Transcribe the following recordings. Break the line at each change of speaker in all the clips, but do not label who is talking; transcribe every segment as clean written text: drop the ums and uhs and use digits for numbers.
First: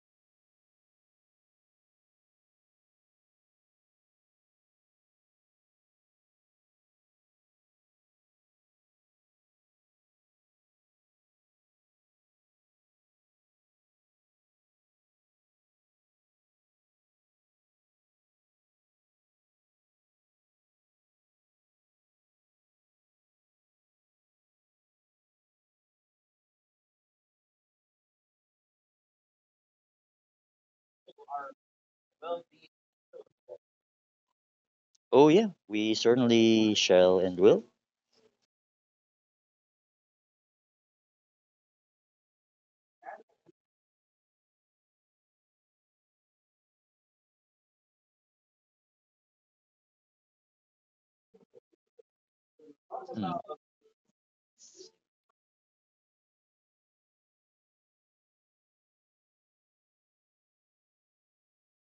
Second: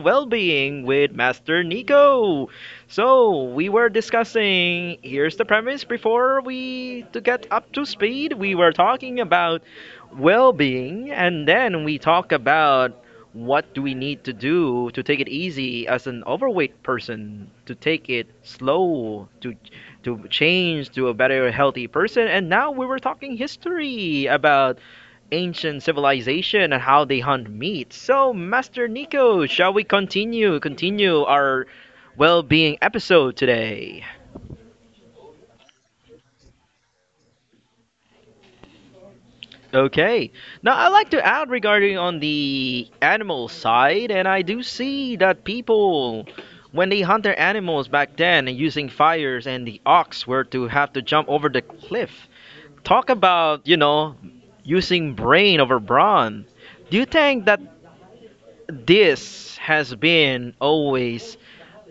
well-being with Master Nico. So we were discussing. Here's the premise. Before we to get up to speed, we were talking about well-being, and then we talk about what do we need to do to take it easy as an overweight person to take it slow to change to a better, healthy person. And now we were talking history about ancient civilization and how they hunt meat. So, Master Nico, shall we continue our well-being episode today?
Oh, yeah, we certainly shall and will.
Okay. Now, I'd like to add regarding on the animal side, and I do see that people when they hunt their animals back then and using fires and the ox were to have to jump over the cliff talk
Mm.
about using brain over brawn, do you think that this has been always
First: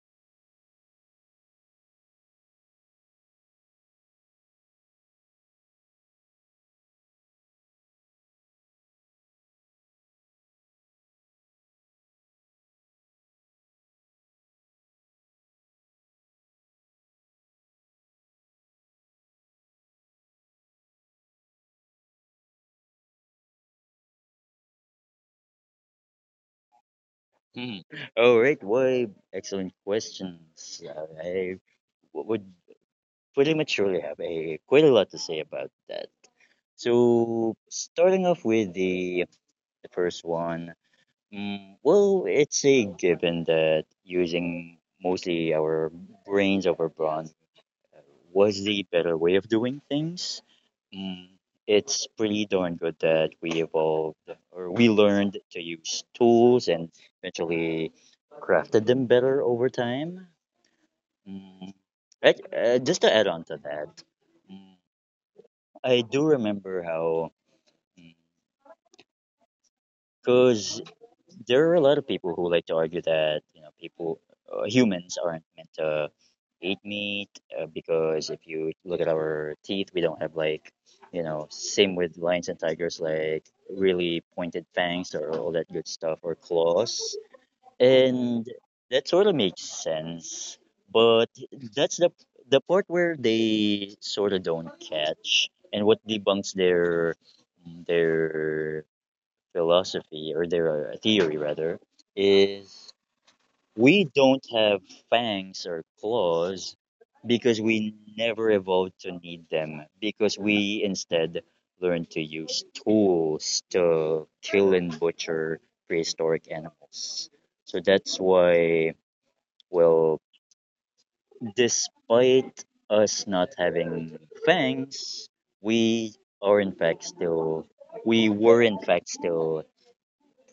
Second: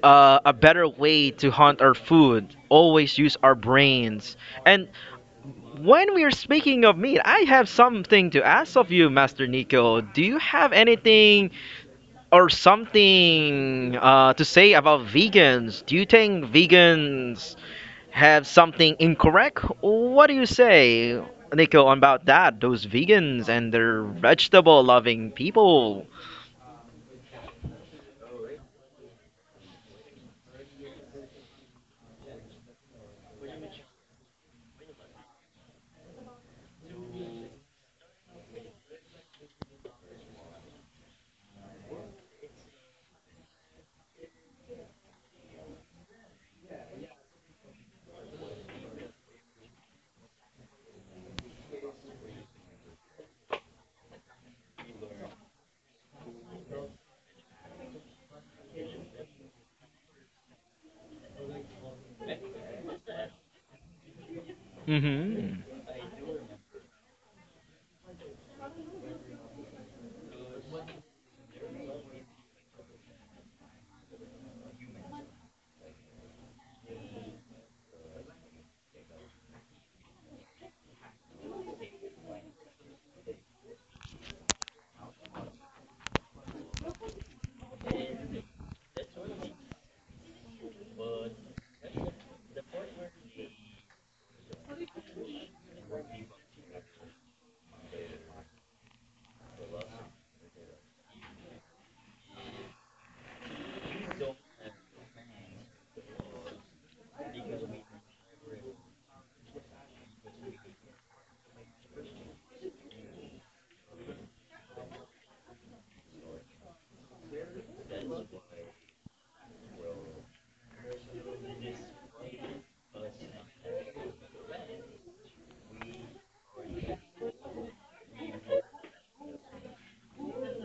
a better way to hunt our food, always use our brains? And when we're speaking of meat, I have something to ask of you, Master Nico. Do you have anything or something to say about vegans? Do you think vegans have something incorrect? What do you say, Nico, about that? Those vegans and their vegetable loving people.
Mhm. All right. Why? Excellent questions. I would pretty much surely have a quite a lot to say about that. So, starting off with the first one, well, it's a given that using mostly our brains over brawn was the better way of doing things. Mm, it's pretty darn good that we evolved or we learned to use tools and eventually crafted them better over time. Mm, just to add on to that, mm,
hmm
I do remember how, because there are a lot of people who like to argue that people humans aren't meant to eat meat. Because if you look at our teeth, we don't have, like, same with lions and tigers, like really pointed fangs or all that good stuff or claws, and that sort of makes sense. But that's the part where they sort of don't catch, and what debunks their philosophy, or their theory rather, is we don't have fangs or claws because we never evolved to need them, because we instead learned to use tools to kill and butcher prehistoric animals. So that's why, well, despite us not having fangs, we are in fact still we were in fact still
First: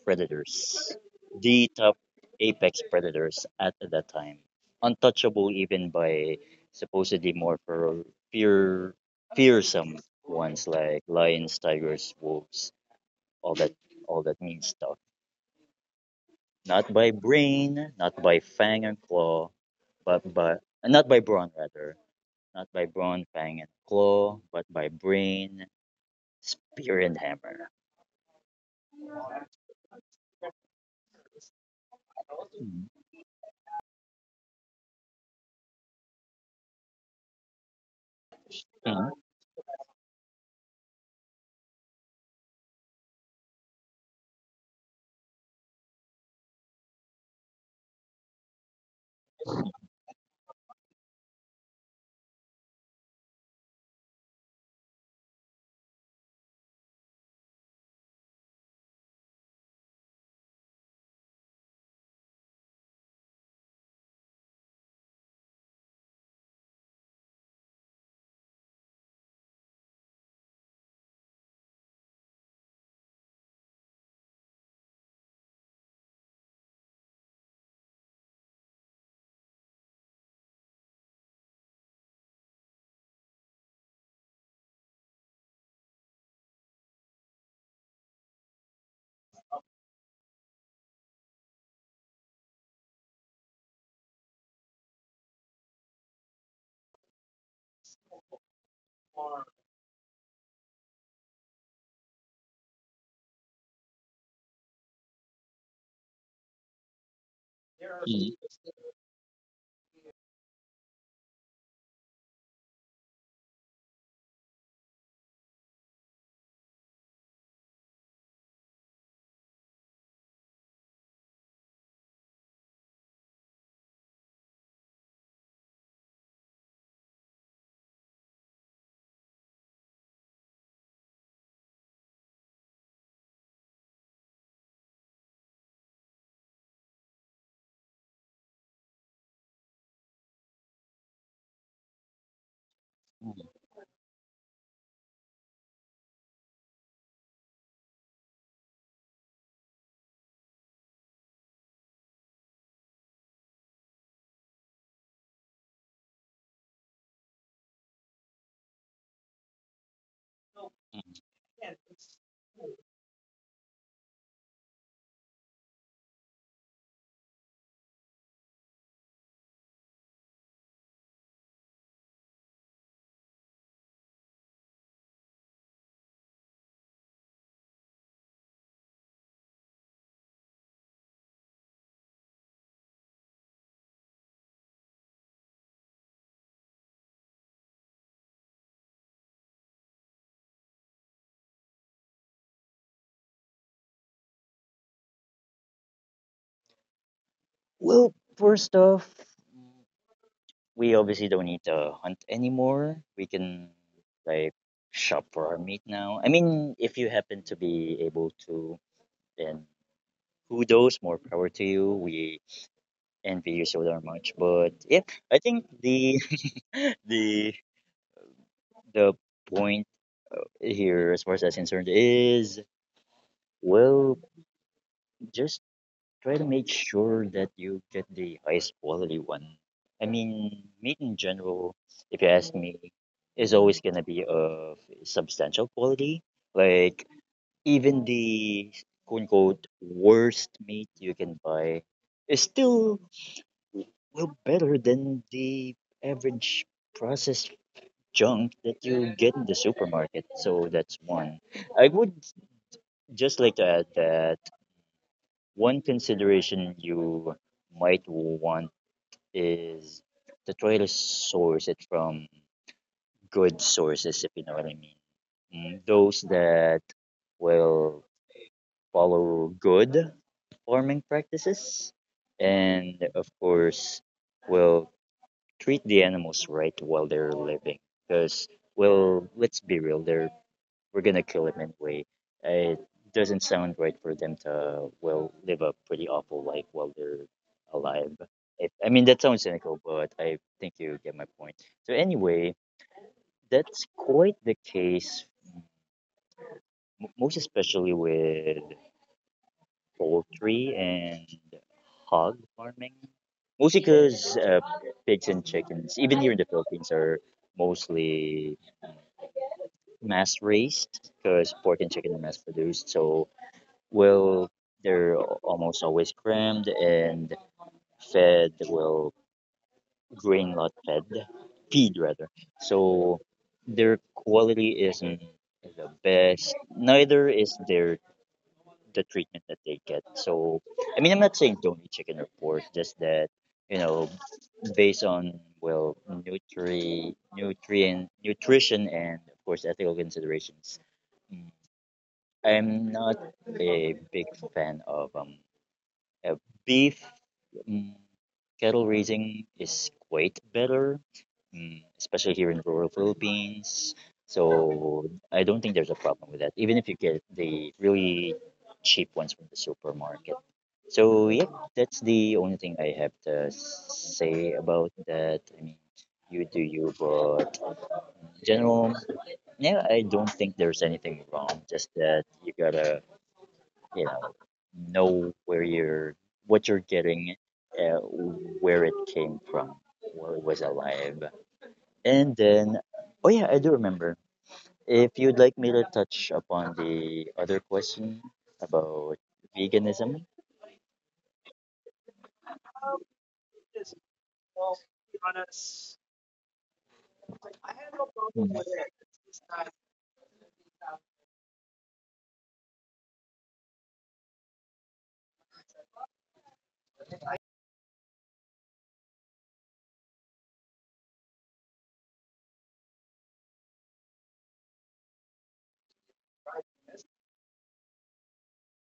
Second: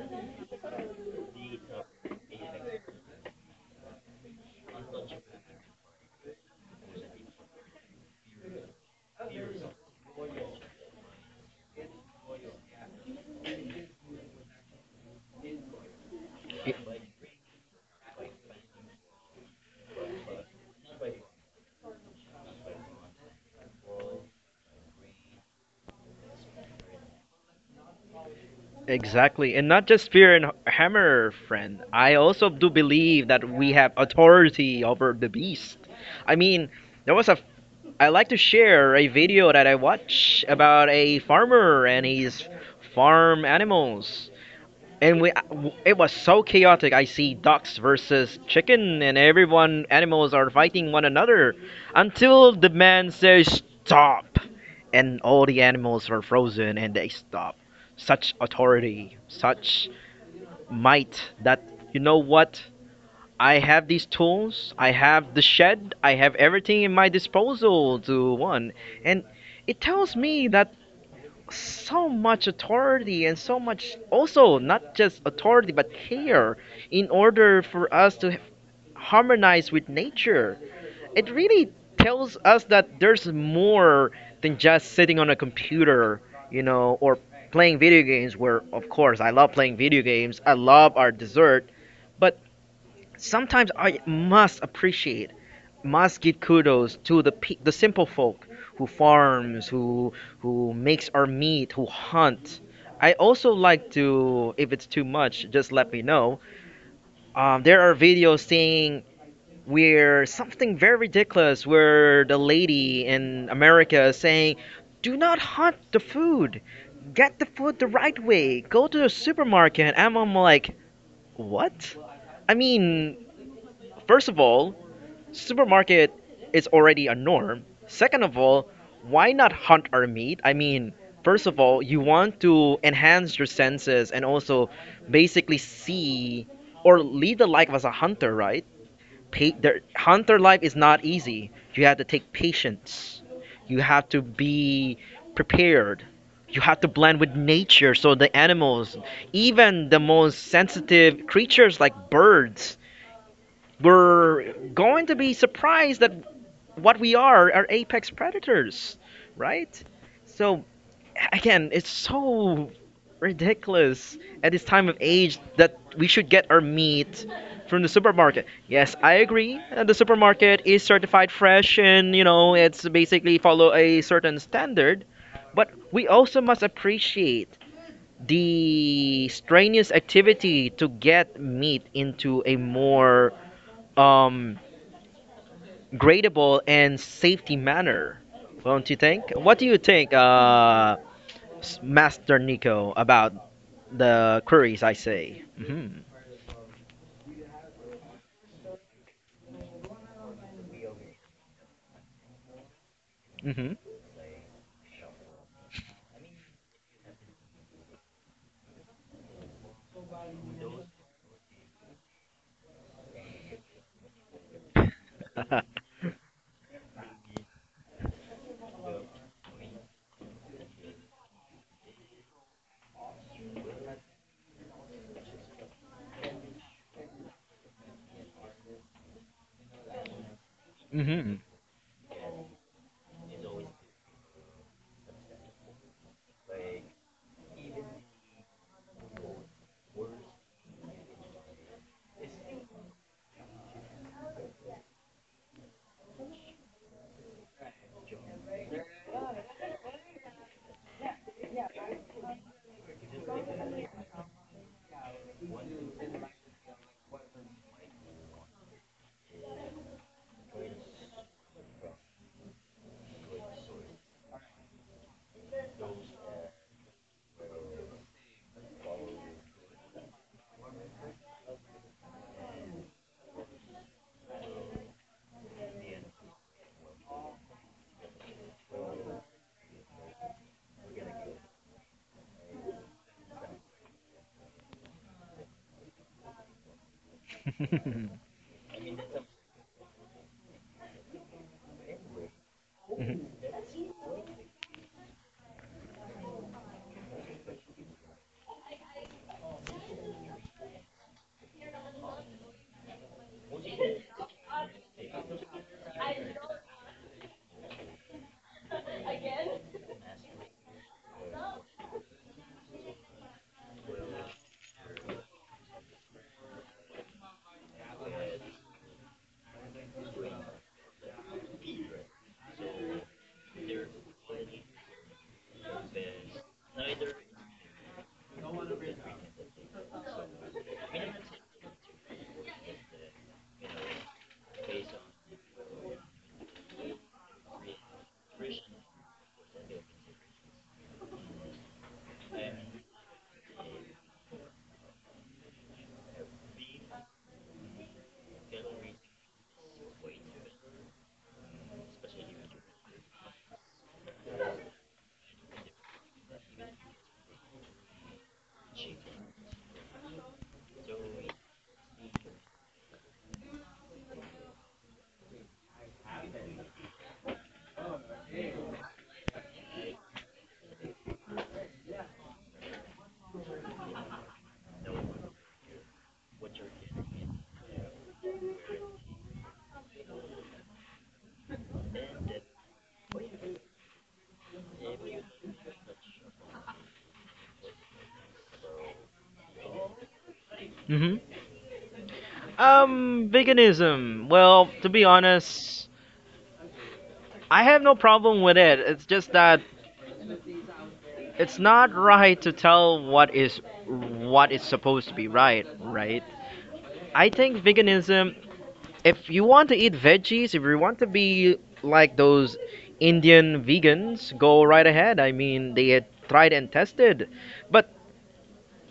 predators, the top apex predators at that time, untouchable even by supposedly more feral, fear, fearsome ones like lions, tigers, wolves, all that, all that mean stuff. Not by brain, not by fang and claw, but by, not by brawn rather, not by brawn, fang and claw, but by brain, spear and hammer.
Exactly. And not just spear and hammer, friend. I also do
Mm,
believe that we have authority over the beast. I mean, there was a. I like to share a
mm,
video that I watch about a farmer and his farm animals. And we, it was so chaotic. I see ducks versus chicken, and everyone animals are fighting one another until the man says stop, and all the animals were frozen and they stop. Such authority, such might that, you know what? I have these tools. I have the shed. I have everything in my disposal to one, and it tells me that so much authority and so much also not just authority but care in order for us to harmonize with nature. It really tells us that there's more than just sitting on a computer, you know, or playing video games. Where of course I love playing video games, I love our dessert, but sometimes I must appreciate, must give kudos to the the simple folk who farms, who makes our meat, who hunt. I also like to, if it's too much, just let me know. There are
mm,
videos saying where something very ridiculous, where the lady in America is saying, "Do not hunt the food. Get the food the right way. Go to the supermarket." And I'm like, what? I mean, first of all, supermarket is already a norm. Second of all, why not hunt our meat? I mean, first of all, you want to enhance your senses and also basically see or lead the life as a hunter, right? The hunter life is not easy. You have to take patience. You have to be prepared. You have to blend with nature, so the animals, even the most sensitive creatures like birds, were going to be surprised that what we are apex predators, right? So
mm.
again, it's so ridiculous at this time of age that we should get our meat from the supermarket. Yes, I agree. The supermarket is certified fresh and, you know, it's basically follow a certain standard, but we also must appreciate the strenuous activity to get meat into a more um gradable and safety manner. Don't you think? What do you think, Master Nico, about the queries I say?
Well, first off, we obviously don't need to hunt anymore. We can,
Hmm
like, shop for our meat now. I mean, if you happen to be able to, then kudos, more power to you. We envy you so darn much. But yeah, I think the the the point here, as far as that's concerned, is, well, just try to make sure that you get the highest quality one. I mean, meat in
hmm
general, if you ask me, is always gonna be of substantial quality. Like, even the quote unquote worst meat you can buy is still, well, better than the average processed junk that you get in the supermarket. So that's one. I would just like to add that one consideration you might want is to try to source it from good sources, if you know what I mean. Those that will follow good farming practices and, of course, will treat the animals right while they're living. Because, well, let's be real, they're we're gonna kill him anyway. Uh, It doesn't sound right for them to, well, live a pretty awful life while they're alive. I mean, that sounds cynical, but I think you get my point. So anyway, that's quite the case, most especially with poultry and hog farming. Mostly because pigs and chickens, even here in the Philippines, are mostly mass raised because pork and chicken are mass produced. So, well, they're almost always crammed and fed, well, grain lot fed, feed rather. So their quality isn't the best. Neither is the treatment that they get. So I mean, I'm not saying don't eat chicken or pork, just that, you know, based on, well, nutrition and, of course, ethical considerations. mm, I'm not a big fan of Uh, beef. Mm, cattle raising is quite better, especially here in rural Philippines. So I don't think there's a problem with that, even if you get the really cheap ones from the supermarket. So yeah, that's the only thing I have to say about that. I mean, you do you, but in general, yeah, I don't think there's anything wrong. Just that you gotta, you know, know where you're, what you're getting, uh, where it came from, where it was alive. And then, oh yeah, I do remember, if you'd like me to touch upon the other question about veganism.
hmm Veganism. Well, to be honest, I have no problem
Mm.
with it. It's just that it's not right to tell what is supposed to be right, right? I think veganism, if you want to eat veggies, if you want to be like those Indian vegans, go right ahead. I mean, they had tried and tested. But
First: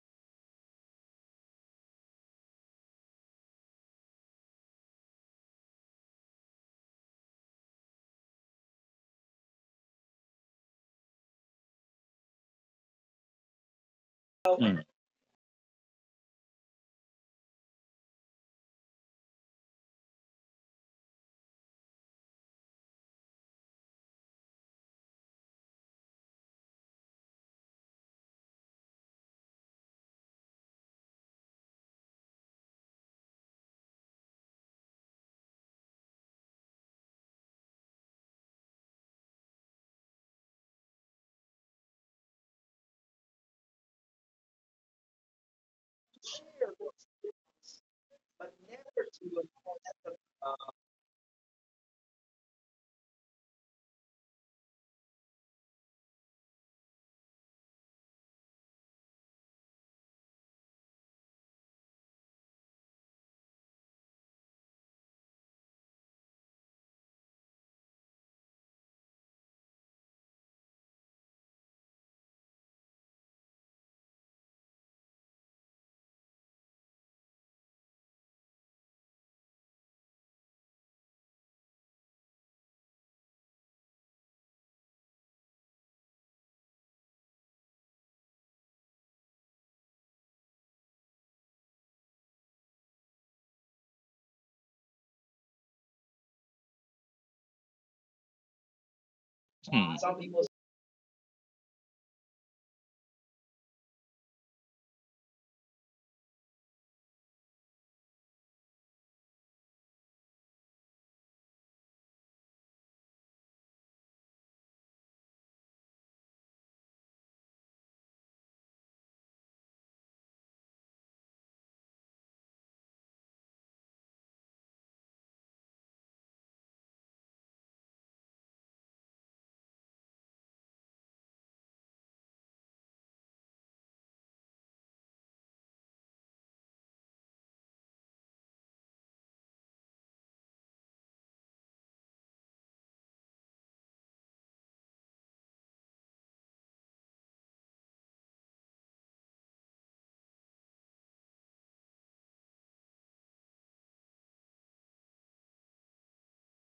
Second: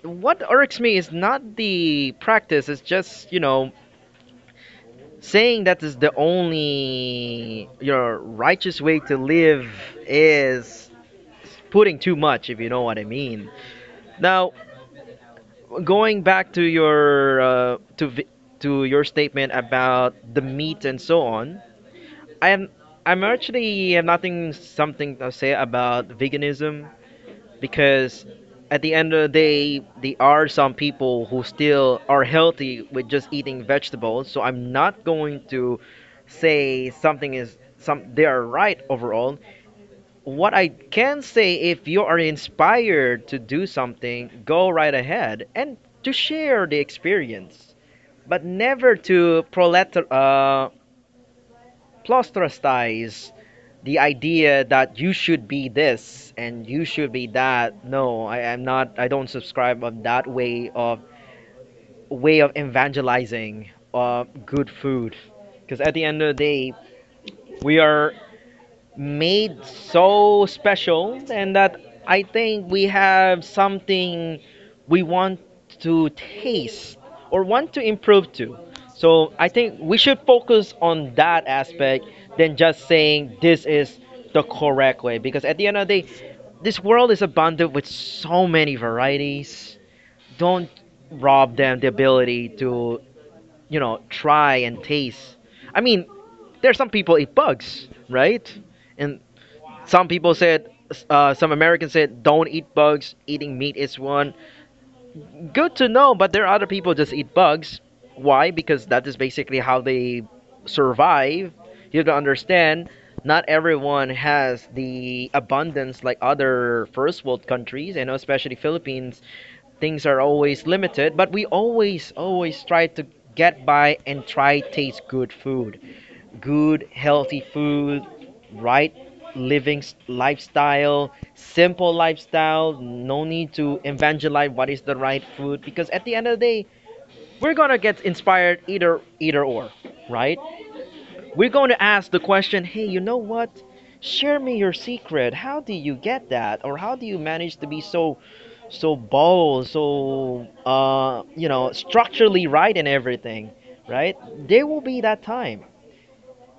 what irks me is not the practice, it's just, you know, saying that is the only your righteous way to live is putting too much, if you know what I mean. Now, going back to your to your statement about the meat and so on, I'm I'm actually have nothing something to say about veganism because at the end of the day there are some people who still are healthy with just eating vegetables, so I'm not going to say something is some they are right overall. What I can say, if you are inspired to do something, go right ahead and to share the experience, but never to proselytize the idea that you should be this and you should be that. No, I am not, I don't subscribe on that way of evangelizing good food, because at the end of the day we are made so special and that I think we have something we want to taste or want to improve to. So I think we should focus on that aspect than just saying this is the correct way, because at the end of the day this world is abundant with so many varieties. Don't rob them the ability to, you know, try and taste. I mean, there's some people eat bugs, right? And
Mm.
some people said, some Americans said, don't eat bugs, eating meat is one. Good to know, but there are other people just eat bugs. Why? Because that is basically how they survive. You have to understand, not everyone has the abundance like other first world countries, and especially Philippines. Things are always limited, but we always, always try to get by and try taste good food, good healthy food, right living lifestyle, simple lifestyle, no need to evangelize what is the right food, because at the end of the day, we're going to get inspired either either or, right? We're going to ask the question, "Hey, you know what? Share me your secret. How do you get that? Or how do you manage to be so so bold, so you know, structurally right in everything?" Right? There will be that time.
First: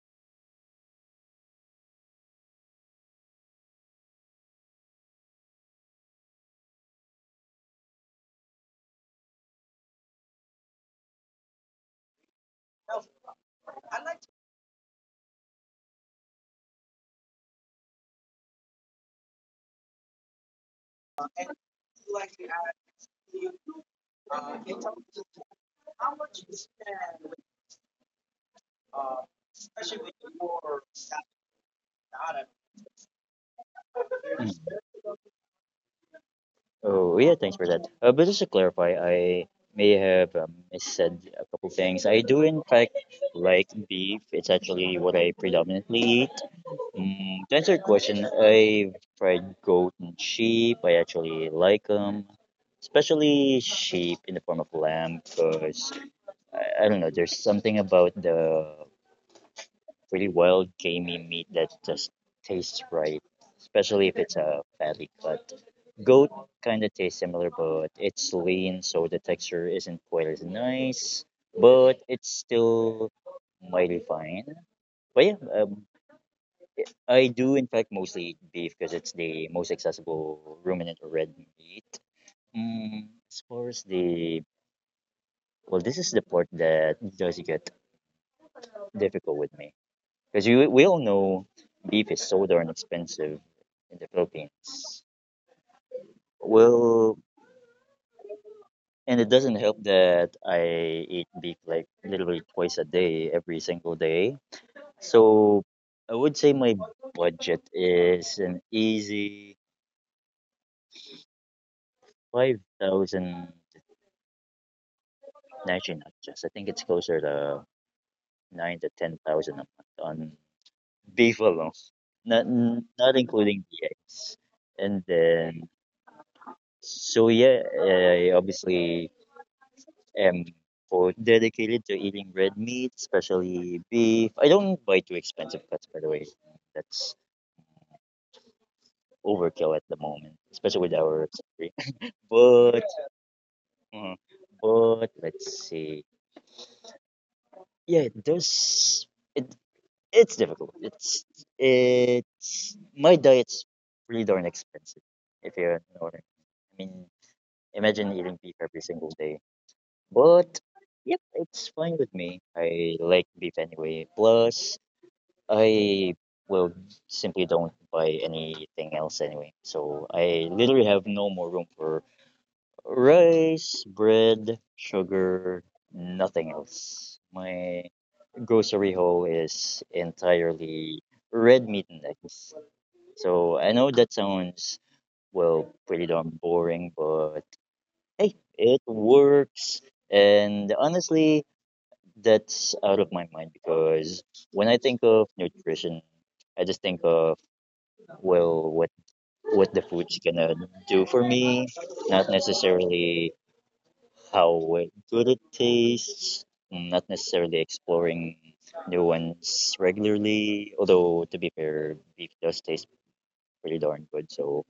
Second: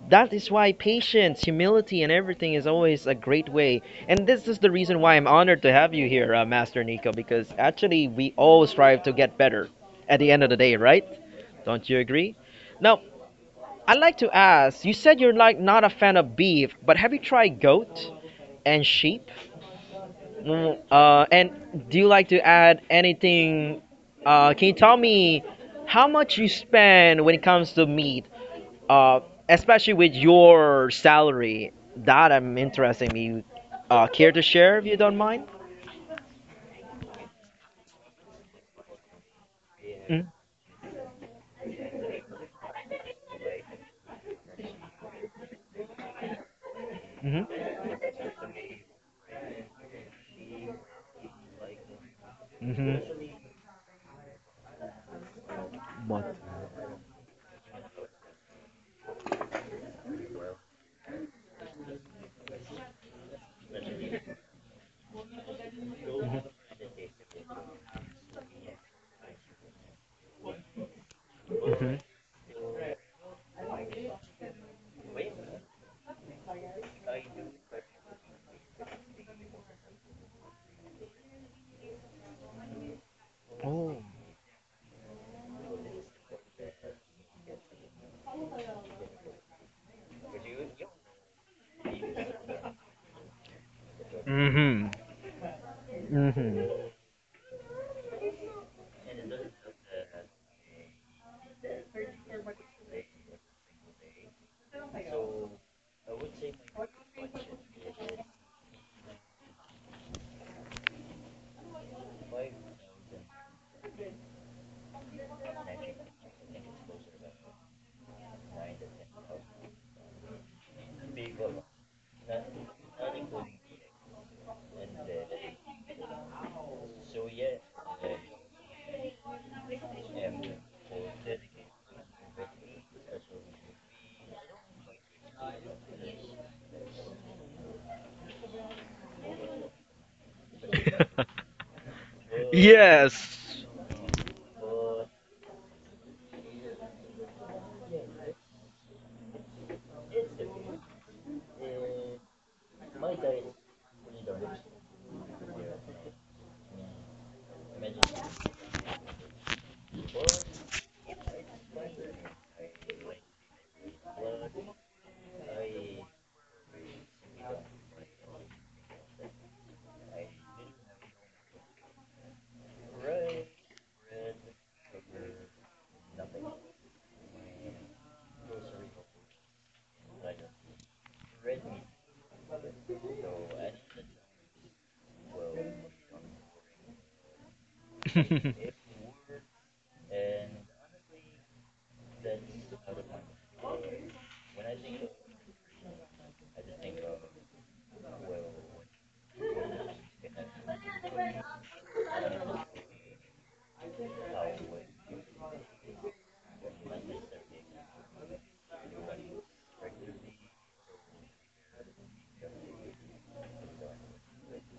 That is why patience, humility, and everything is always a great way. And this is the reason why I'm honored to have you here, Master Nico, because actually we all strive to get better at the end of the day, right? Don't you agree? Now, I'd like to ask, you said you're like not a fan of beef, but have you tried goat and sheep? And do you like to add anything? Can you tell me how much you spend when it comes to meat? Uh, Especially with your salary, that I'm interested in. You care to
Mm.
share if you don't mind?
Oh, yeah, thanks for that. But just to clarify, I may have, said a couple things. I do, in fact, like beef. It's actually what I predominantly eat. To
Mm-hmm.
answer your question, I've tried goat and sheep. I actually like them,
Mm-hmm.
especially sheep in the form of lamb, because
What?
I don't know, there's something about the really wild, gamey meat that just tastes right, especially if it's a fatty cut. Goat kind of tastes similar, but it's lean, so the texture isn't quite as nice,
Mm-hmm.
but it's still mighty fine. But yeah, I do in fact mostly eat beef because it's the most accessible ruminant or red meat. Mm, as far as
Oh.
the Well, this is the part that does get difficult with me, because you we all know beef is so darn expensive in the
Mm-hmm.
Philippines. Well, and it doesn't help that I eat beef like literally twice a day, every single day. So I would say my budget is an easy 5,000, actually not just, I think it's closer to 9 to 10,000 a month on beef alone, not including the eggs. And then, so yeah, I obviously, um, food dedicated to eating red meat, especially beef. I don't buy too expensive cuts, by the way. That's overkill at the moment, especially with
Mm-hmm.
our salary. But,
Yes.
uh, but let's see. Yeah, there's it. It's difficult. It's my diet's pretty darn expensive, if you know what I mean. I mean, imagine eating beef every single day. But yep, it's fine with me. I like beef anyway. Plus, I will simply don't buy anything else anyway. So I literally have no more room for rice, bread, sugar, nothing else. My grocery haul is entirely red meat and eggs. So I know that sounds, well, pretty darn boring, but hey, it works. And honestly, that's out of my mind, because when I think of nutrition, I just think of, well, what the food's gonna do for me, not necessarily how good it tastes, not necessarily exploring new ones regularly, although, to be fair, beef does taste pretty darn good, so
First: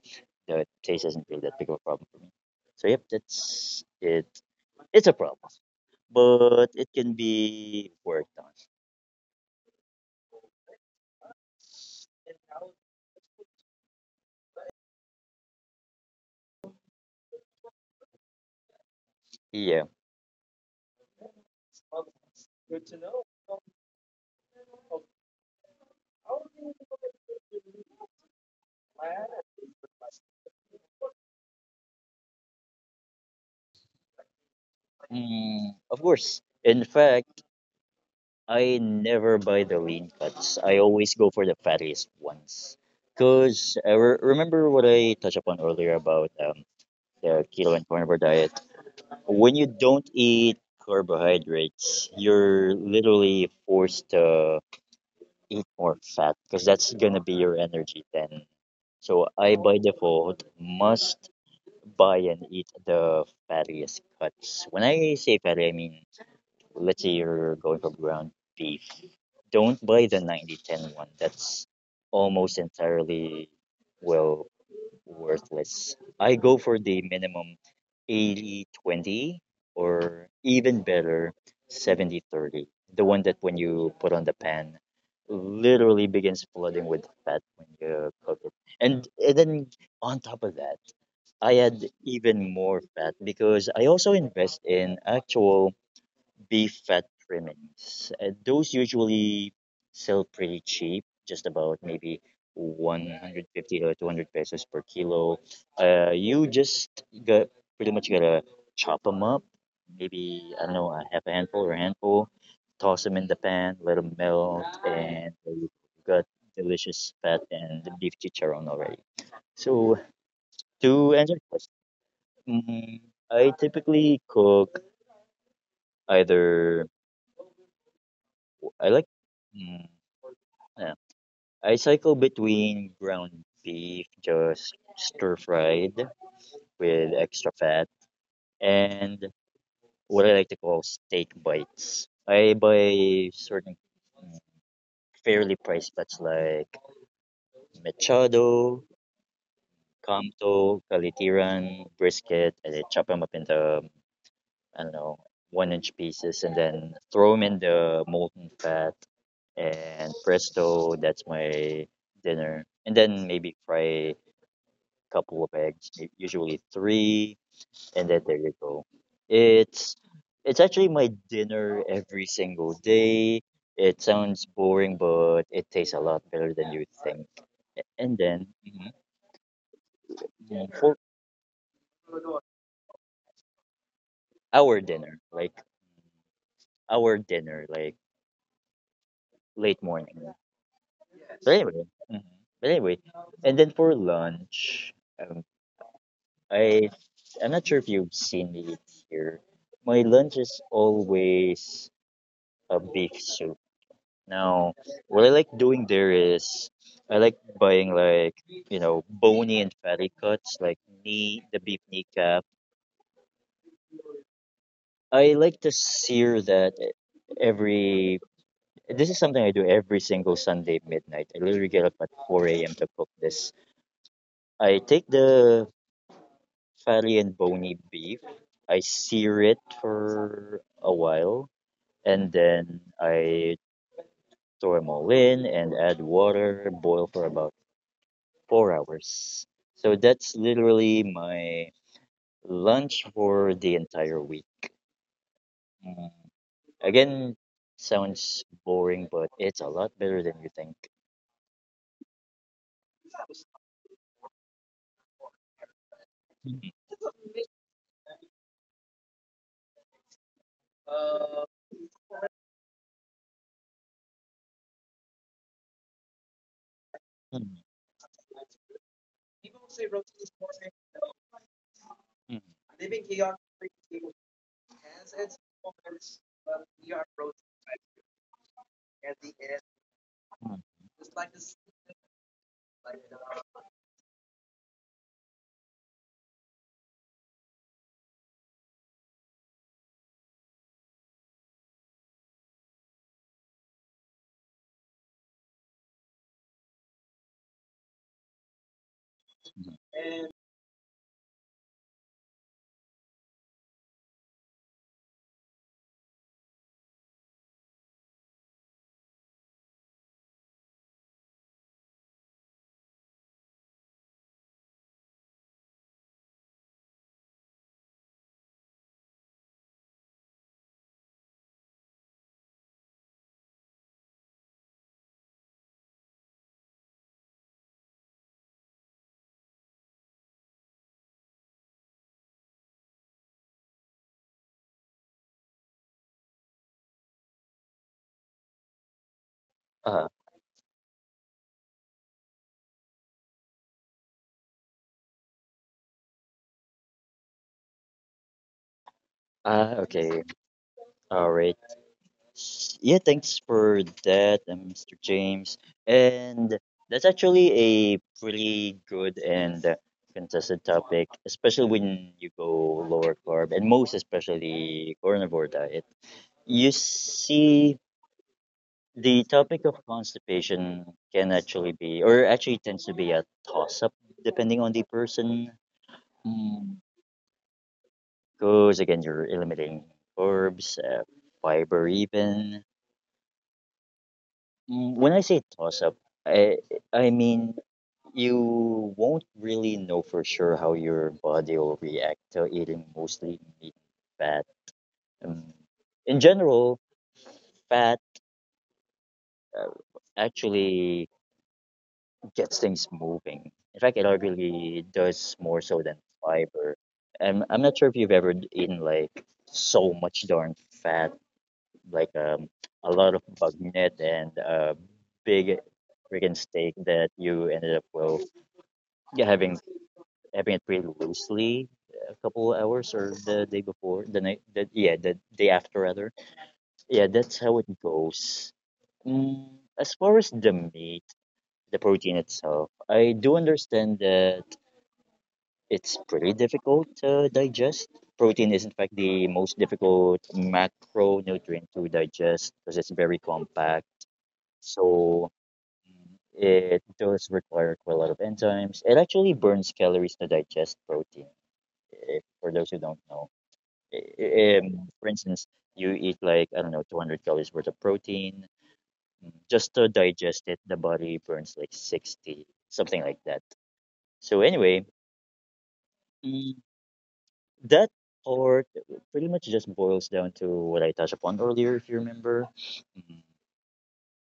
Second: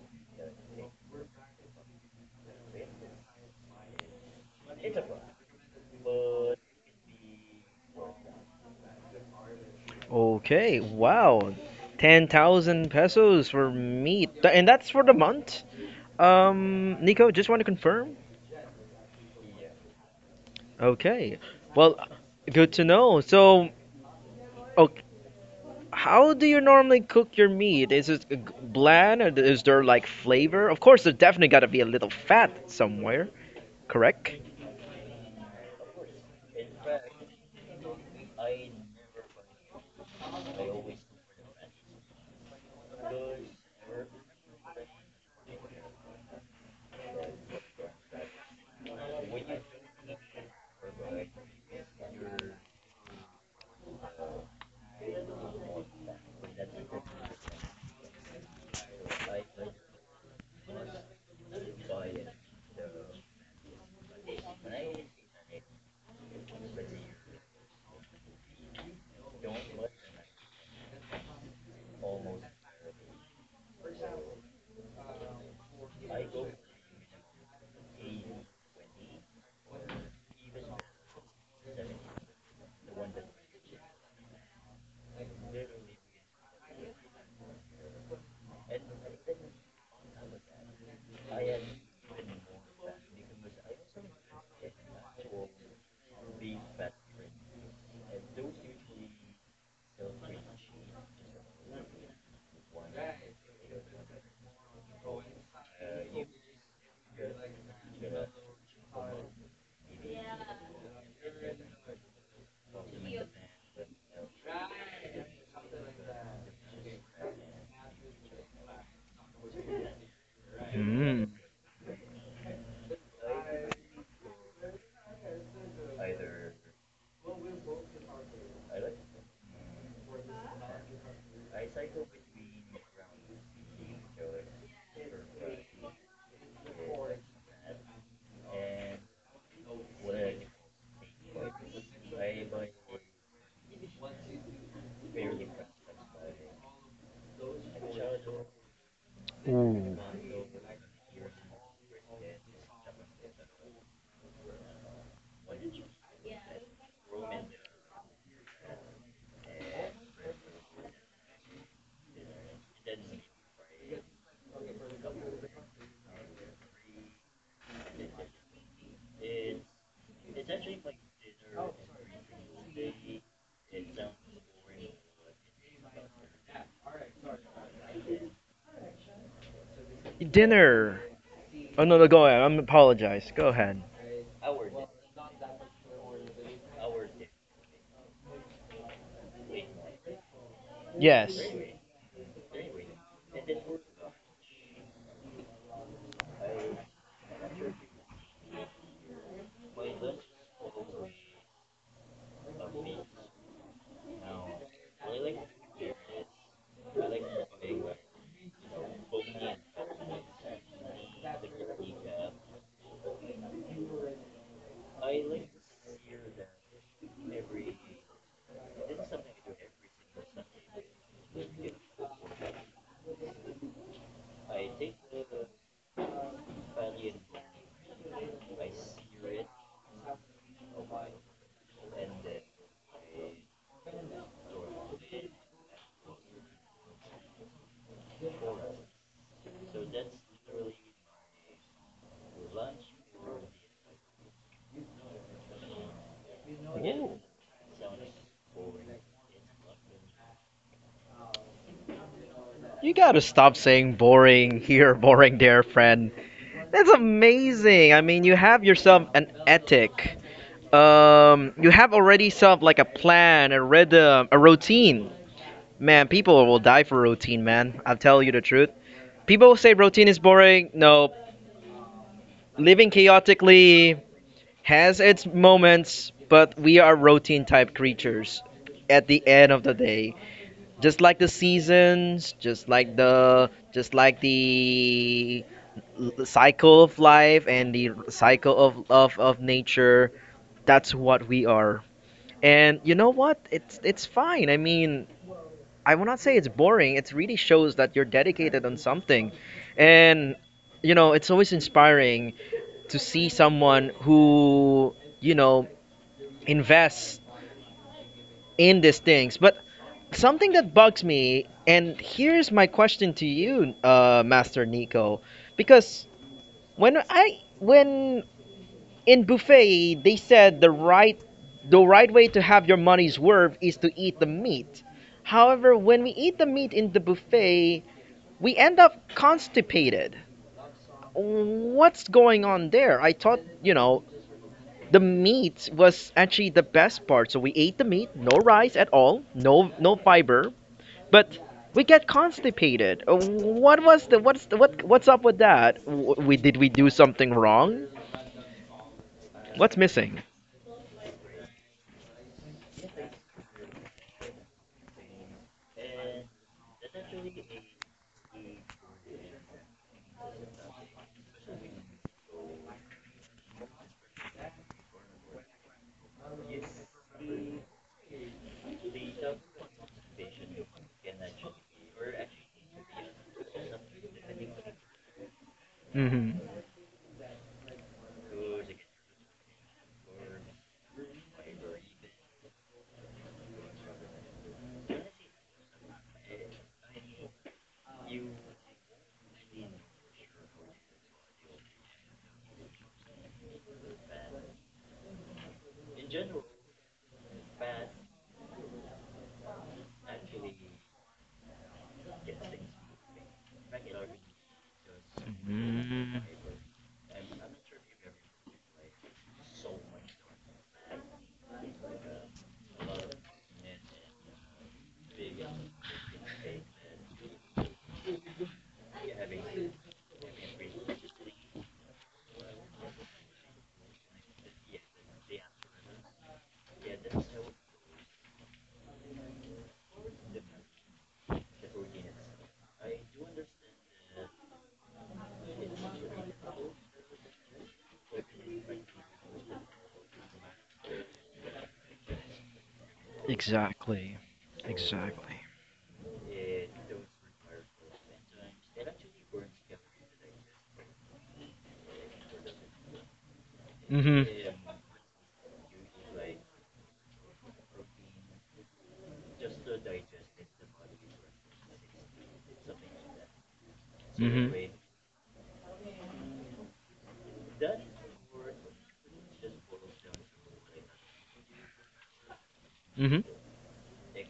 the taste isn't really that big of a problem for me. So yep, that's it. It's a problem, but it can be worked on.
Okay, wow. 10,000 pesos for me. And that's for the month? Nico, just want to confirm?
Yeah.
Okay. Well, good to know. So, oh, how do you normally cook your meat? Is it bland or is there like flavor? Of course, there definitely gotta be a little fat somewhere, correct?
Of course, in fact, I never buy the lean cuts. I always go for the fattiest ones. Because remember what I touched upon earlier about, the keto and carnivore diet? When you don't eat carbohydrates, you're literally forced to eat more fat, because that's going to be your energy then. So I, by default, must buy and eat the fattiest cuts. When I say fatty, I mean, let's say you're going for ground beef, don't buy the ninety ten one. That's almost entirely, well, worthless. I go for the minimum 80/20, or even better, 70/30. The one that, when you put on the pan, literally begins flooding with fat when you cook it. And then, on top of that, I add even more fat, because I also invest in actual beef fat trimmings. Those usually sell pretty cheap, just about maybe 150 to 200 pesos per kilo. You just got pretty much gotta chop them up. Maybe, I don't know, a half a handful or a handful. Toss them in the pan, let them melt, and you got delicious fat and the beef chicharron already. So to
Mm.
answer your question, mm, I typically cook, either I like. Mm, yeah. I cycle between ground beef, just stir fried with extra fat, and what I like to call steak bites. I buy certain, mm, fairly priced cuts like machado,
Ooh.
camto, calitiran, brisket, and I chop them up into, I don't know, 1 inch pieces and then throw them in the molten fat, and presto, that's my dinner. And then maybe fry couple of eggs, usually three, and then there you go. It's it's actually my dinner every single day. It sounds boring, but it tastes a lot better than you think. And then, mhm, for
Dinner. Oh no, no, go ahead. I'm apologize. Go ahead.
our dinner, like our dinner, like late morning.
Yes.
But anyway, mhm. but anyway, and then for lunch, um, I I'm not sure if you've seen me eat here. My lunch is always a beef soup. Now, what I like doing there is I like buying, like, bony and fatty cuts like, knee the beef kneecap. I like to sear that every. This is something I do every single Sunday at midnight. I literally get up at four a.m. to cook this. I take the fatty and bony beef. I sear it for a while, and then I throw them all in and add water, boil for about 4 hours. So that's literally my lunch for the entire week. Mm, Again sounds boring, but it's a lot better than you think.
You gotta stop saying boring here, boring there, friend.
Mhm,
That's amazing. I mean, you have yourself an ethic. You have already some like a plan, a rhythm, a routine. Man, people will die for routine,
mhm,
man. I'll tell you the truth. People say routine is boring. No,
mhm,
living chaotically has its moments, but we are routine type creatures at the end of the day. Just like the seasons, just like the cycle of life and the cycle of nature, that's what we are. And you know what? It's fine. I mean, I will not say it's boring. It really shows that you're dedicated on something.
mhm.
And you know, it's always inspiring to see someone who, you know, invests in these things. But something that bugs me, and here's my question to you, Master Nico, because when I when in buffet they said the right way to have your money's worth is to eat the meat. However, when we eat the meat in the buffet, we end up constipated. What's going on there? I thought, you know, the meat was actually the best part. So we ate the meat, no rice at all, no no
Uh,
fiber, but we get constipated. What was the what's the, what what's up with that? We did we do something wrong?
uh,
What's
okay.
missing?
All right. Yeah, thanks for that, Mr. James. And that's actually a pretty good and contested topic, especially when you go lower carb and most especially carnivore diet. You see, the topic of constipation can actually be, or actually tends to be a toss up depending on the person.
Mhm.
Mm. Because again, you're eliminating carbs, fiber, even. When I say toss up, I, I mean, you won't really know for sure how your body will react to eating mostly meat, and fat. Um, in general, fat uh, actually gets things moving. In fact, it arguably does more so than
Mm,
fiber. And I'm not sure if you've ever eaten like so much darn fat, like a lot of bug net and a big freaking steak that you ended up, well, yeah, having it pretty loosely a couple hours or the day before the night the, yeah the day after, rather. Yeah, that's how it goes. Mm, as far as the meat, the protein itself, I do understand that it's pretty difficult to digest. Protein is, in fact, the most difficult macronutrient to digest because it's very compact.
exactly.
So
Exactly.
mm, it does require quite a lot of enzymes. It actually burns calories to digest protein. If, for those who don't know,
Mhm.
for instance, you eat like, I don't know, 200 calories worth of protein. Just to digest it, the body burns like 60, something like that.
Mhm.
So, anyway, that or pretty much just boils down to what I touched upon earlier, if you remember
Mhm.
mm,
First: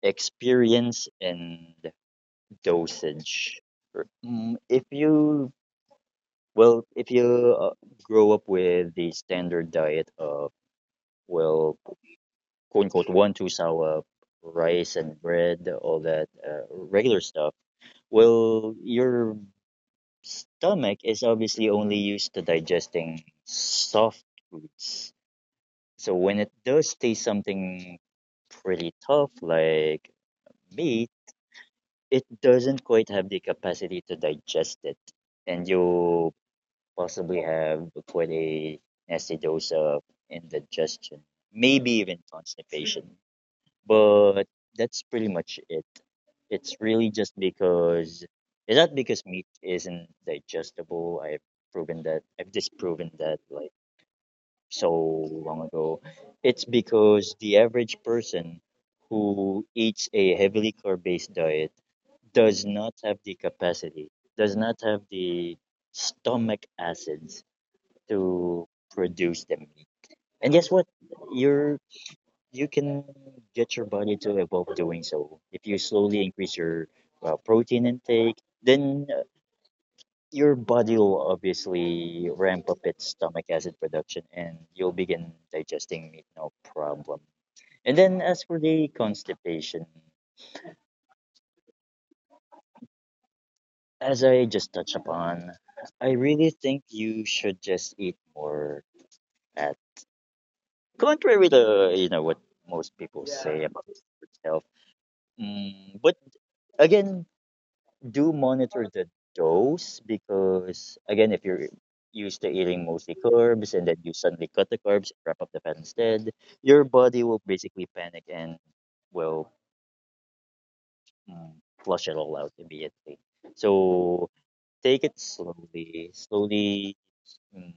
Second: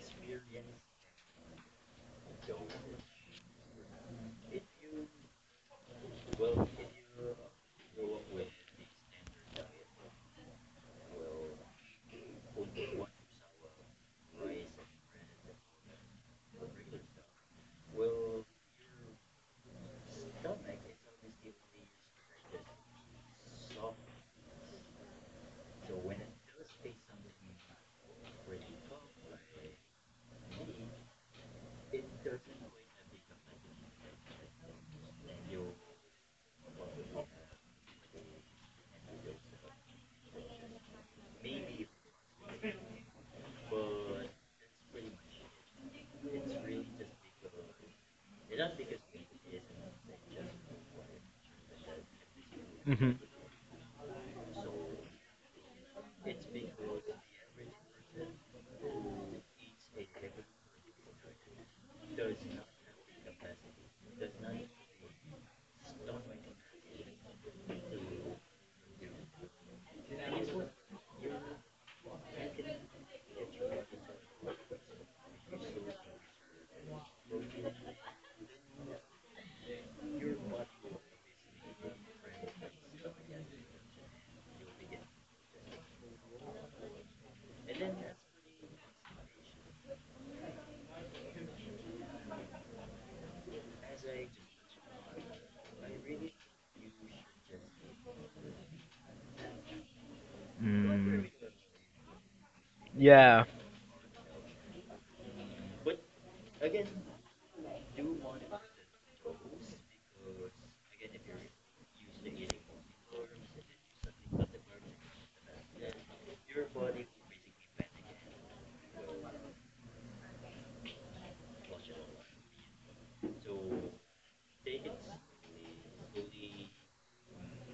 experience and dosage. R- mm, If you, if you grow up with the standard diet of, well, quote unquote, one, two sour, rice and bread, all that regular stuff, well, your stomach is obviously only used to digesting soft foods. So when it does taste something pretty tough like meat, it doesn't quite have the capacity to digest it, and you possibly have quite a nasty dose of indigestion, maybe even constipation. But that's pretty much it. It's really just because it's not because meat isn't digestible. I've proven that. I've disproven that. Like so long ago. It's because the average person who eats a heavily carb based diet does not have the capacity, does not have the stomach acids to produce them. And guess what? You're you can get your body to evolve doing so. If you slowly increase your protein intake, then your body will obviously ramp up its stomach acid production and you'll begin digesting meat no problem. And then as for the constipation, as I just touched upon, I really think you should just eat more at,
Mm,
contrary to, you know, what most people
Yeah.
say about health. But again, do monitor the dose because again, if you're used to eating mostly carbs and then you suddenly cut the carbs, wrap up the fat instead, your body will basically panic and will mm, flush it all out immediately. So take it slowly, slowly, mm,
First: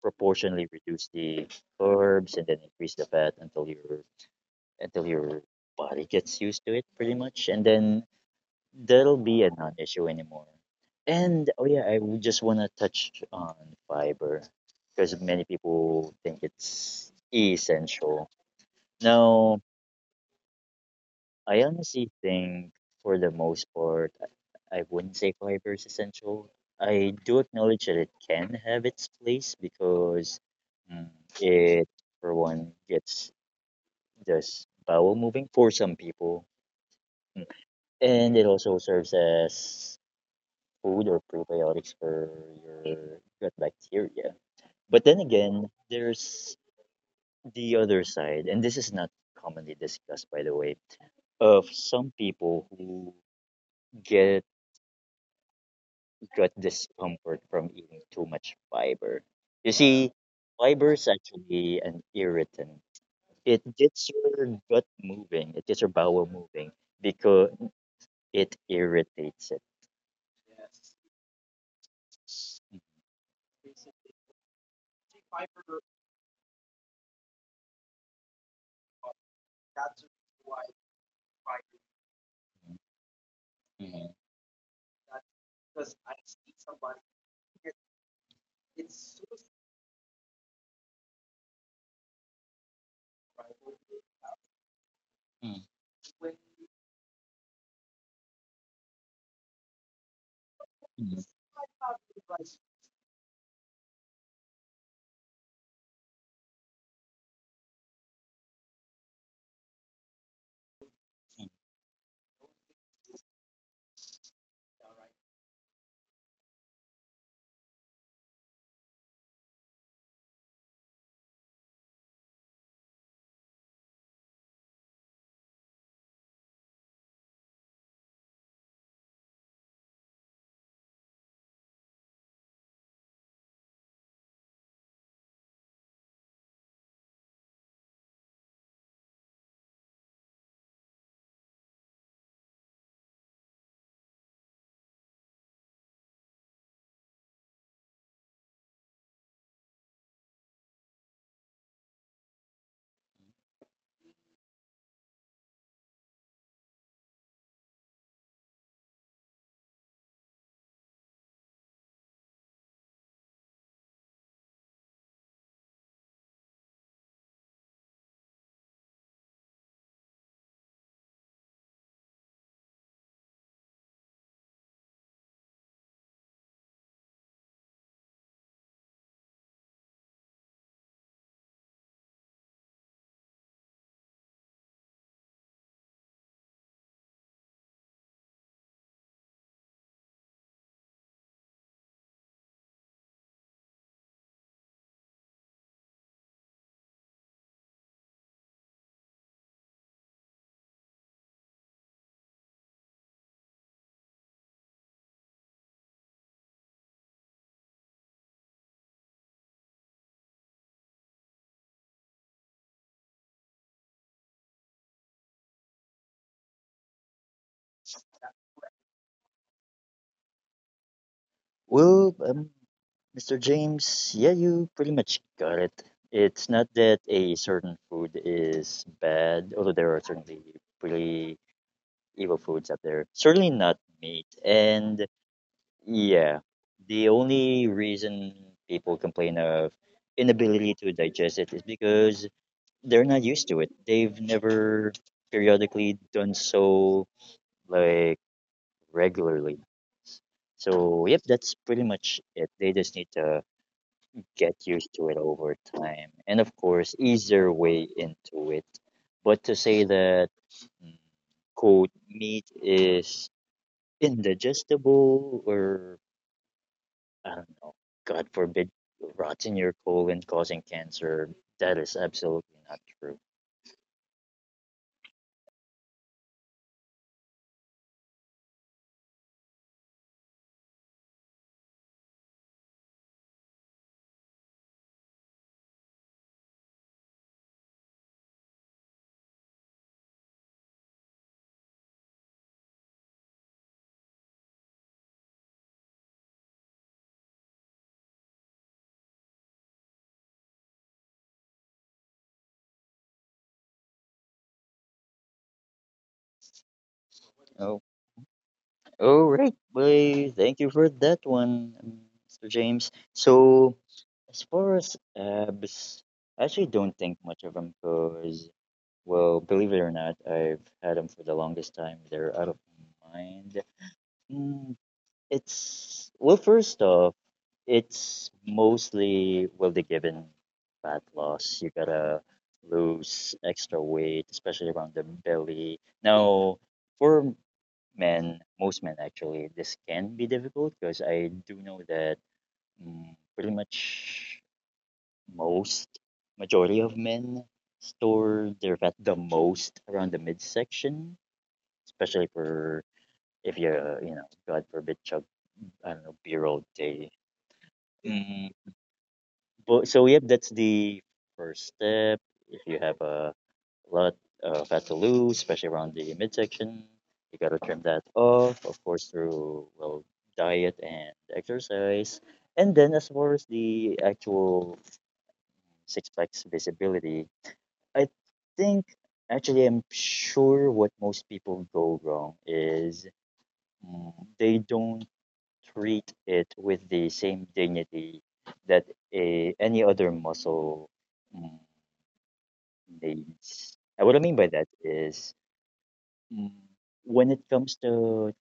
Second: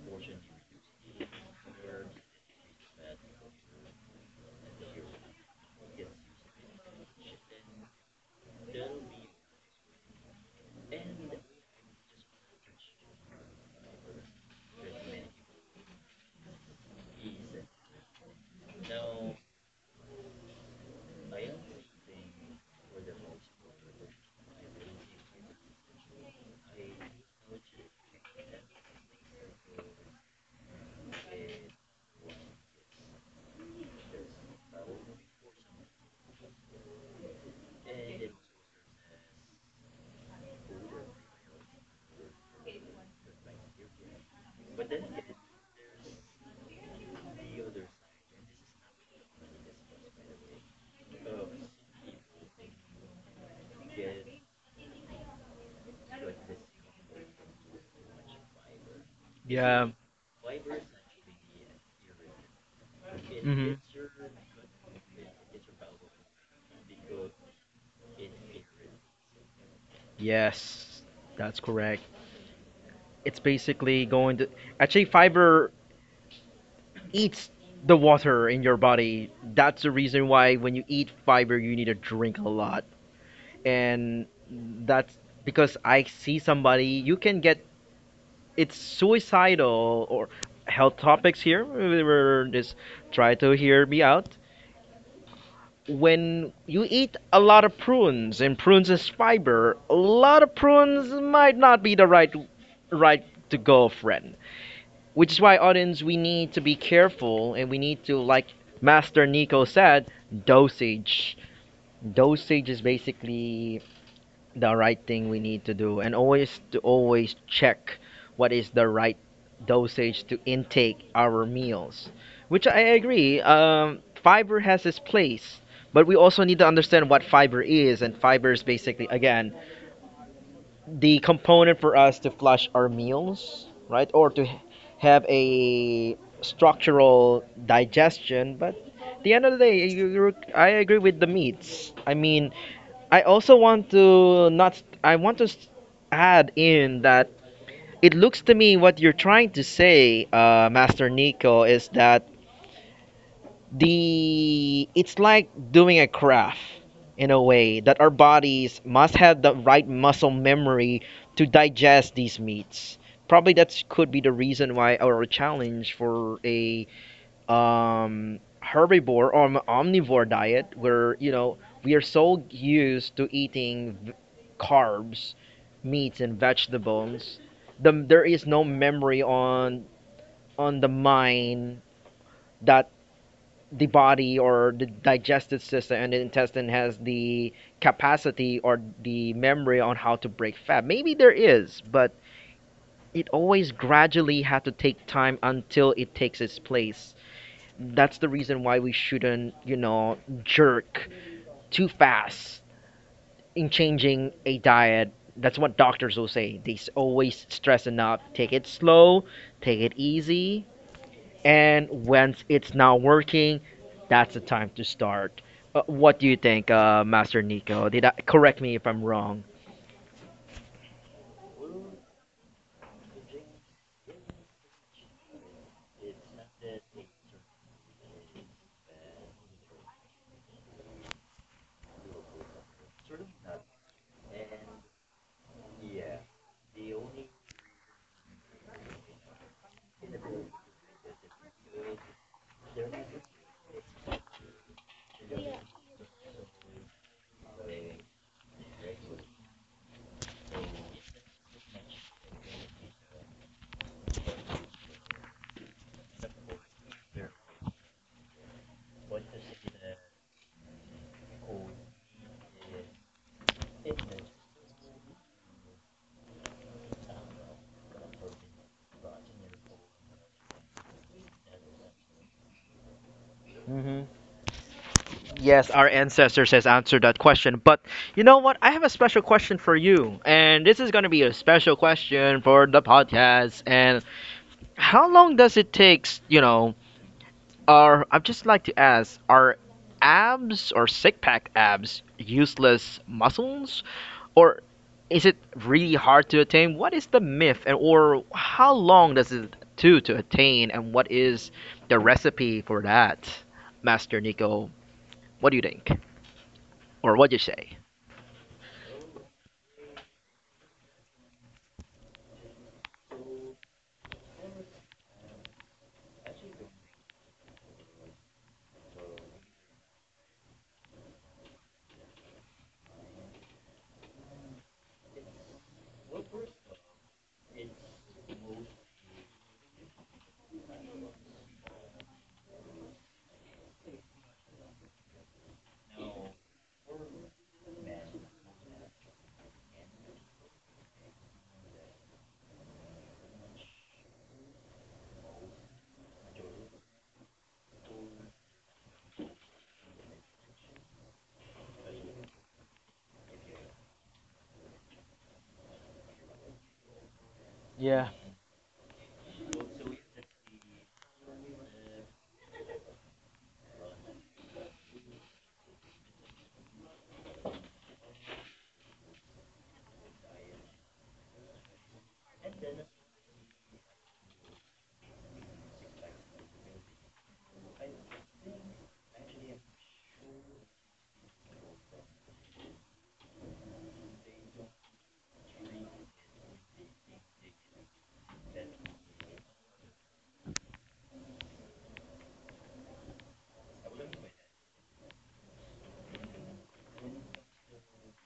proportionally reduce the carbs and then increase the fat until your body gets used to it pretty much, and then that'll be a non-issue anymore. And oh yeah, I would just want to touch on fiber because many people think it's essential. Now, I honestly think for the most part, I wouldn't say fiber is essential. I do acknowledge that it can have its place because mm, it, for one, gets this bowel moving for some people, Mm. and it also serves as food or probiotics for your gut bacteria. But then again, there's the other side, and this is not commonly discussed, by the way, of some people who get gut discomfort from eating too much fiber. You
Yeah.
see, fiber is actually an irritant. It
Mhm.
gets your gut moving, it gets your bowel moving because it irritates it.
Yes, that's correct. It's basically going to actually fiber eats the water in your body. That's the reason why when you eat fiber, you need to drink a lot.
Mhm,
And that's because I see somebody, you can get it's suicidal or health topics here. We were just try to hear me out.
mhm,
When you eat a lot of prunes and prunes is fiber, a lot of
mhm,
prunes might not be the right to go, friend. Which is why, audience, we need to be careful and we need to, like Master Nico said, dosage.
mhm.
Dosage is basically the right thing we need to do, and always check what is the right dosage to intake our meals. Which I agree, fiber has its place, but we also need to understand what fiber is, and fiber is basically, again, the component for us to flush our meals, right? Or have a structural digestion. But at the end of the day, you, I agree with the meats. I mean, I also want to not, I want to s- add in that it looks to me what you're trying to say, Master Nico, is that the it's like doing a craft in a way that our bodies must have the right muscle memory to digest these meats probably that could be the reason why our challenge for a herbivore or an omnivore diet where you know we are so used to eating carbs, meats, and vegetables. There is no memory on the mind that the body or the digestive system and the intestine has the capacity or the memory on how to break fat. Maybe there is, but it always gradually had to take time until it takes its place. That's the reason why we shouldn't, you know, jerk too fast in changing a diet. That's what doctors will say. Always stress enough. Take it slow, take it easy, and once it's not working, that's the time to start. What do you think, Master Nico? Did I Correct me if I'm wrong?
Well, um, Mr. James, yeah, you pretty much got it. It's not that a certain food is bad, although there are certainly pretty evil foods out there. Certainly not meat. And yeah, the only reason people complain of inability to digest it is because they're not used to it. They've never periodically done so, like regularly. So, yep, that's pretty much it. They just need to get used to it over time. And of course, ease their way into it. But to say that, mm, quote, meat is indigestible or, I don't know, God forbid, rots in your colon causing cancer, that is absolutely not true.
Hmm. Yes, our ancestors has answered that question. But you know what? I have a special question for you, and this is gonna be a special question for the podcast. And how long does it takes? You know, are I'd just like to ask: are abs or six pack abs useless muscles, or is it really hard to attain? What is the myth, and or how long does it do to attain, and what is the recipe for that, Master Nico? What do you think, or what do you
Oh,
say?
all right, boy, thank you for that one, Mr. James. So, as far as abs, I actually don't think much of them because, well, believe it or not, I've had them for the longest time. They're out of my mind. Mm, First off, it's mostly, well, the given fat loss. You gotta lose extra weight, especially around the belly. Now, for men, most men actually, this can be difficult because I do know that mm, pretty much most majority of men store their fat the most around the midsection, especially for if you're, you know, God forbid, chug, I don't know, beer all day.
Yeah,
Mm, but So yep, that's the first step. If you have a lot of fat to lose, especially around the midsection, you gotta trim that off, of course, through, well, diet and exercise. And then as far as the actual six packs visibility, I think actually I'm sure what most people go wrong is mm, they don't treat it with the same dignity that any other muscle mm, needs. And what I mean by that is mm, when it comes to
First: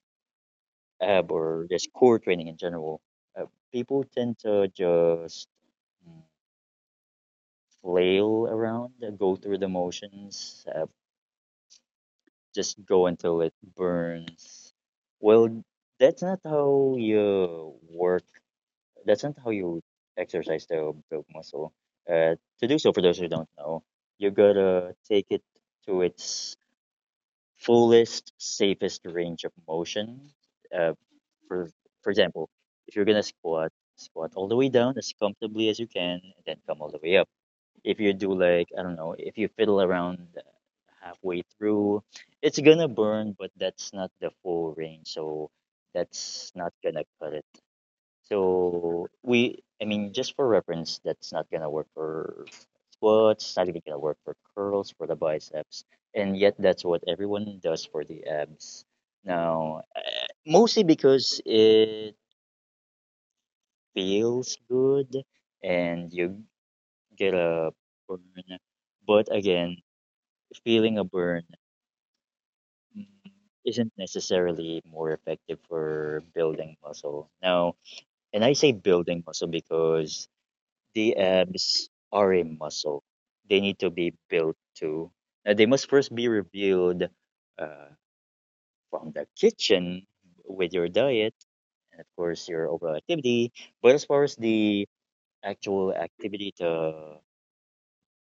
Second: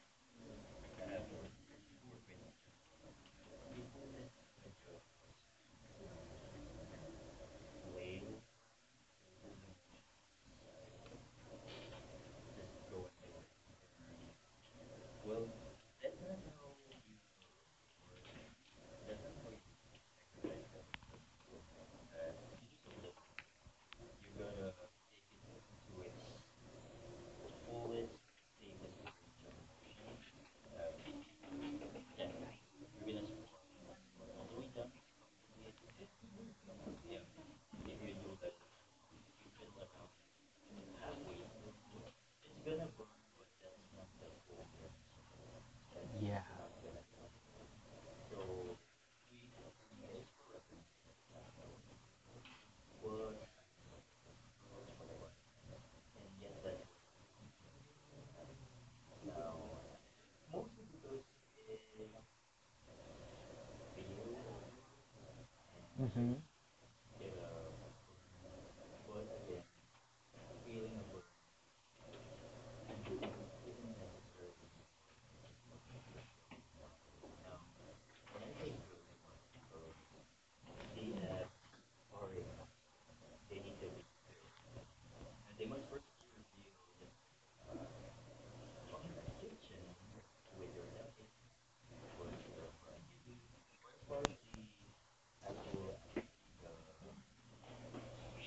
ab or just core training in general, uh, people tend to just mm, flail around, go through the motions, just go until it burns. Well, that's not how you work. That's not how you exercise the broke muscle. To do so, for those who don't know, you gotta take it to its fullest, safest range of motion. Uh, for for example, if you're gonna squat, squat all the way down as comfortably as you can, and then come all the way up. If you do, like, I don't know, if you fiddle around halfway through, it's gonna burn, but that's not the full range, so
yeah.
that's not gonna cut it. I mean, just for reference, that's not gonna work for squats, it's not even gonna work for curls for the biceps, and yet that's what everyone does for the abs. Now, mostly because it feels good and
Hmm.
you get a burn, but again, feeling a burn isn't necessarily more effective for building muscle. Now, and I say building muscle because the abs are a muscle. They need to be built too. Now, they must first be revealed uh, from the kitchen with your diet and, of course, your overall activity. But as far as the actual activity to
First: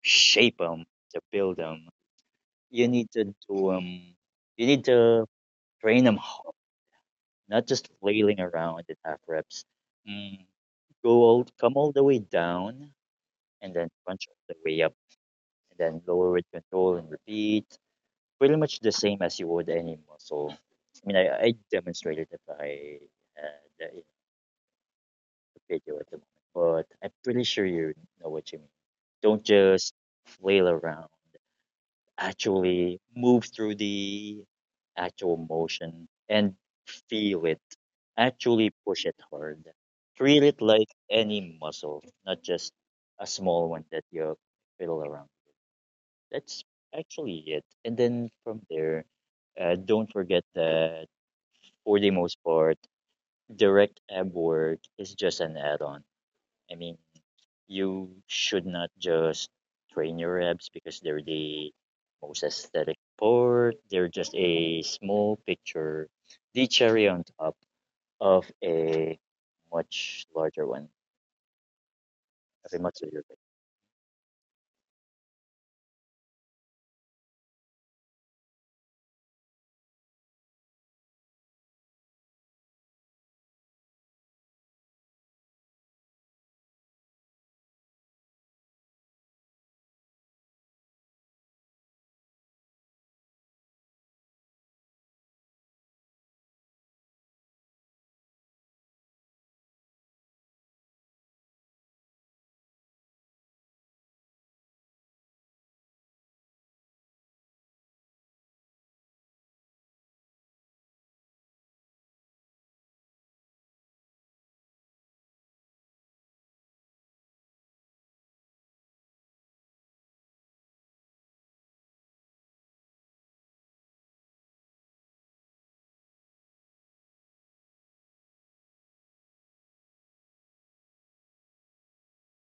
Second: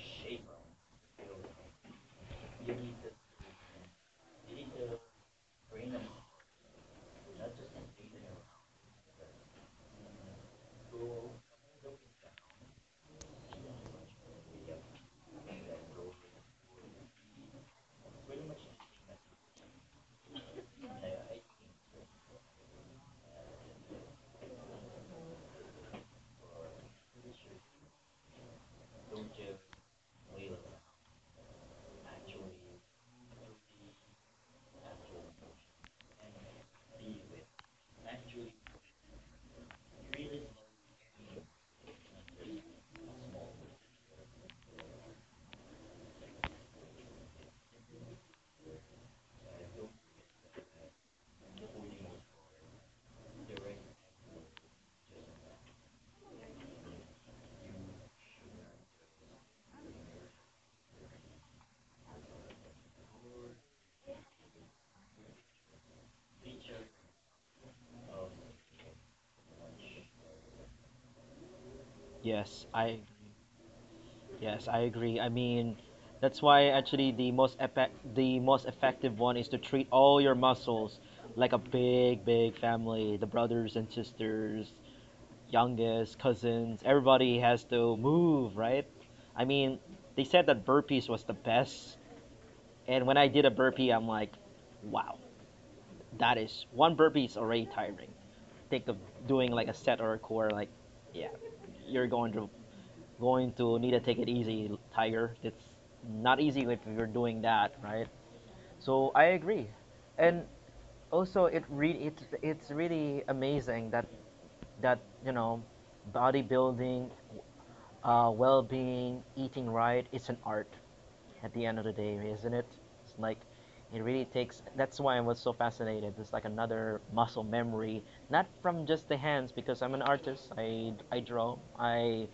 shape them, to build them, you need to do 'em- you need to train them, not just flailing around in half reps. Mm. Go all, come all the way down and then punch all the way up and then lower with control and repeat. Pretty much the same as you would any muscle. I mean, I demonstrated that by had the in the video at the moment, but I'm pretty sure you know what you mean. Don't just flail around. Actually move through the actual motion and feel it. Actually push it hard. Treat it like any muscle, not just a small one that you fiddle around. That's actually it. And then from there, don't forget that for the most part, direct ab work is just an add on. I mean, you should not just train your abs because they're the most aesthetic part. They're just a small picture, the cherry on top of a much larger
Yes,
of a much
I
larger picture.
yes, I agree. I mean, that's why actually the most effective one is to treat all your muscles like a big family, the brothers and sisters, youngest cousins, everybody has to move, right? I mean, they said that burpees was the best, and when I did a burpee, I'm like, wow, that is one burpee is already tiring. Think of doing like a set or a core, like, yeah, you're going to need to take it easy, tiger. It's not easy if you're doing that, right? So I agree, and also it's really amazing that you know bodybuilding, well-being, eating right, it's an art at the end of the day, isn't it? It's like it really takes. That's why I was so fascinated. It's like another muscle memory, not from just the hands because I'm an artist.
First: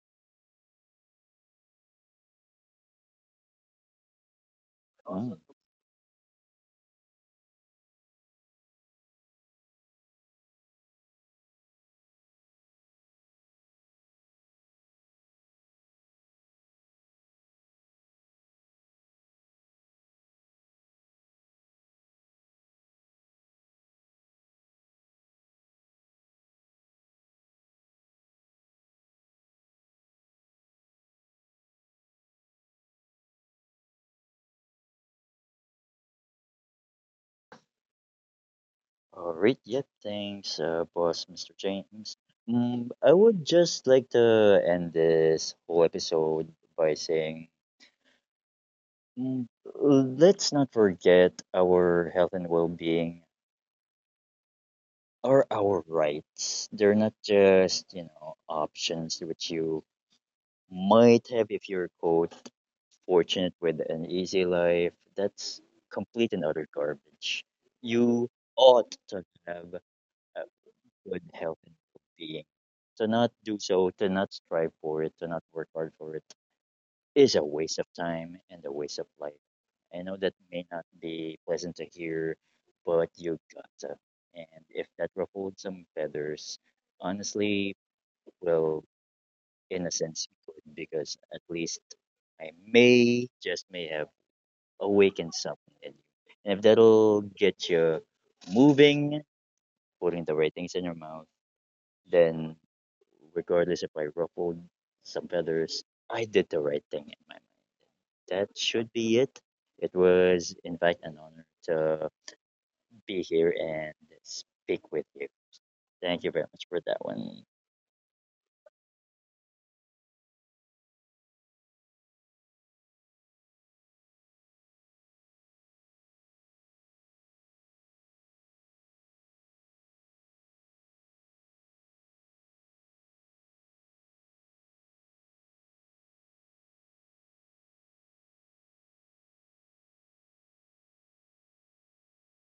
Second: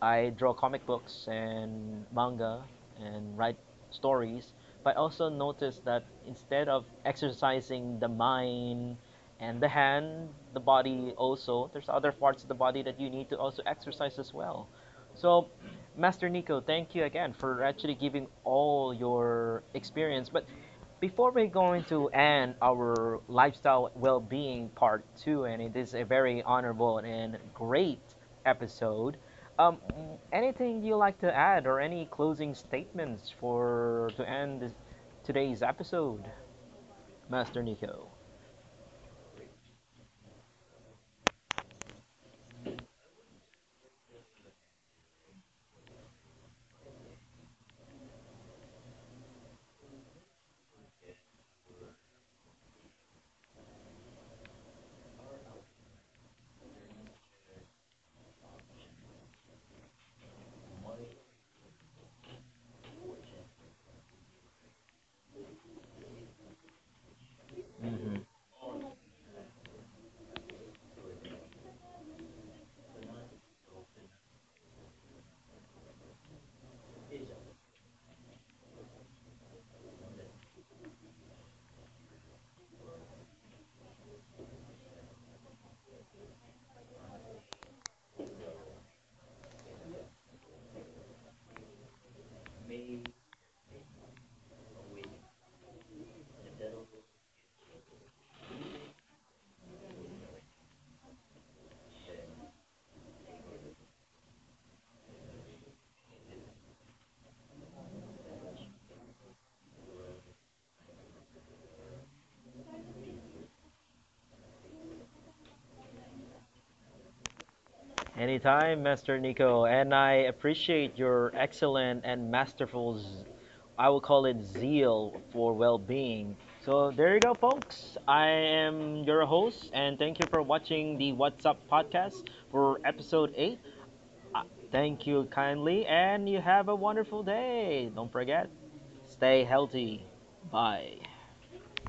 I draw comic books and manga and write stories, but I also
Mm.
noticed that instead of exercising the mind and the hand, the body also, there's other parts of the body that you need to also exercise as well. So, Master Nico, thank you again for actually giving all your experience. But before we go into and our lifestyle well-being part two, and it is a very honorable and great episode, um, anything you like to add, or any closing statements for to end today's episode, Master Nico?
All right, yep, thanks, boss, Mr. James. I would just like to end this whole episode by saying, mm, let's not forget our health and well-being are our rights. They're not just, you know, options which you might have if you're, quote, fortunate with an easy life. That's complete and utter garbage.
Mm-hmm.
You ought to have a good health and well being. To not do so, to not strive for it, to not work hard for it, is a waste of time and a waste of life. I know that may not be pleasant to hear, but you gotta. And if that ruffled some feathers, honestly, well, in a sense, good, because at least just may have awakened something in you. And if that'll get you moving, putting the right things in your mouth, then regardless if I ruffled some feathers, I did the right thing in my, that should be it. It was invite and honor to be here and speak with you. Thank you very much for that one.
Anytime, Master Nico, and I appreciate your excellent and masterful, I will call it zeal for well being. So, there you go, folks. I am your host, and thank you for watching the What's Up podcast for episode 8. Uh, Thank you kindly, and you have a wonderful day. Don't forget, stay healthy. Bye.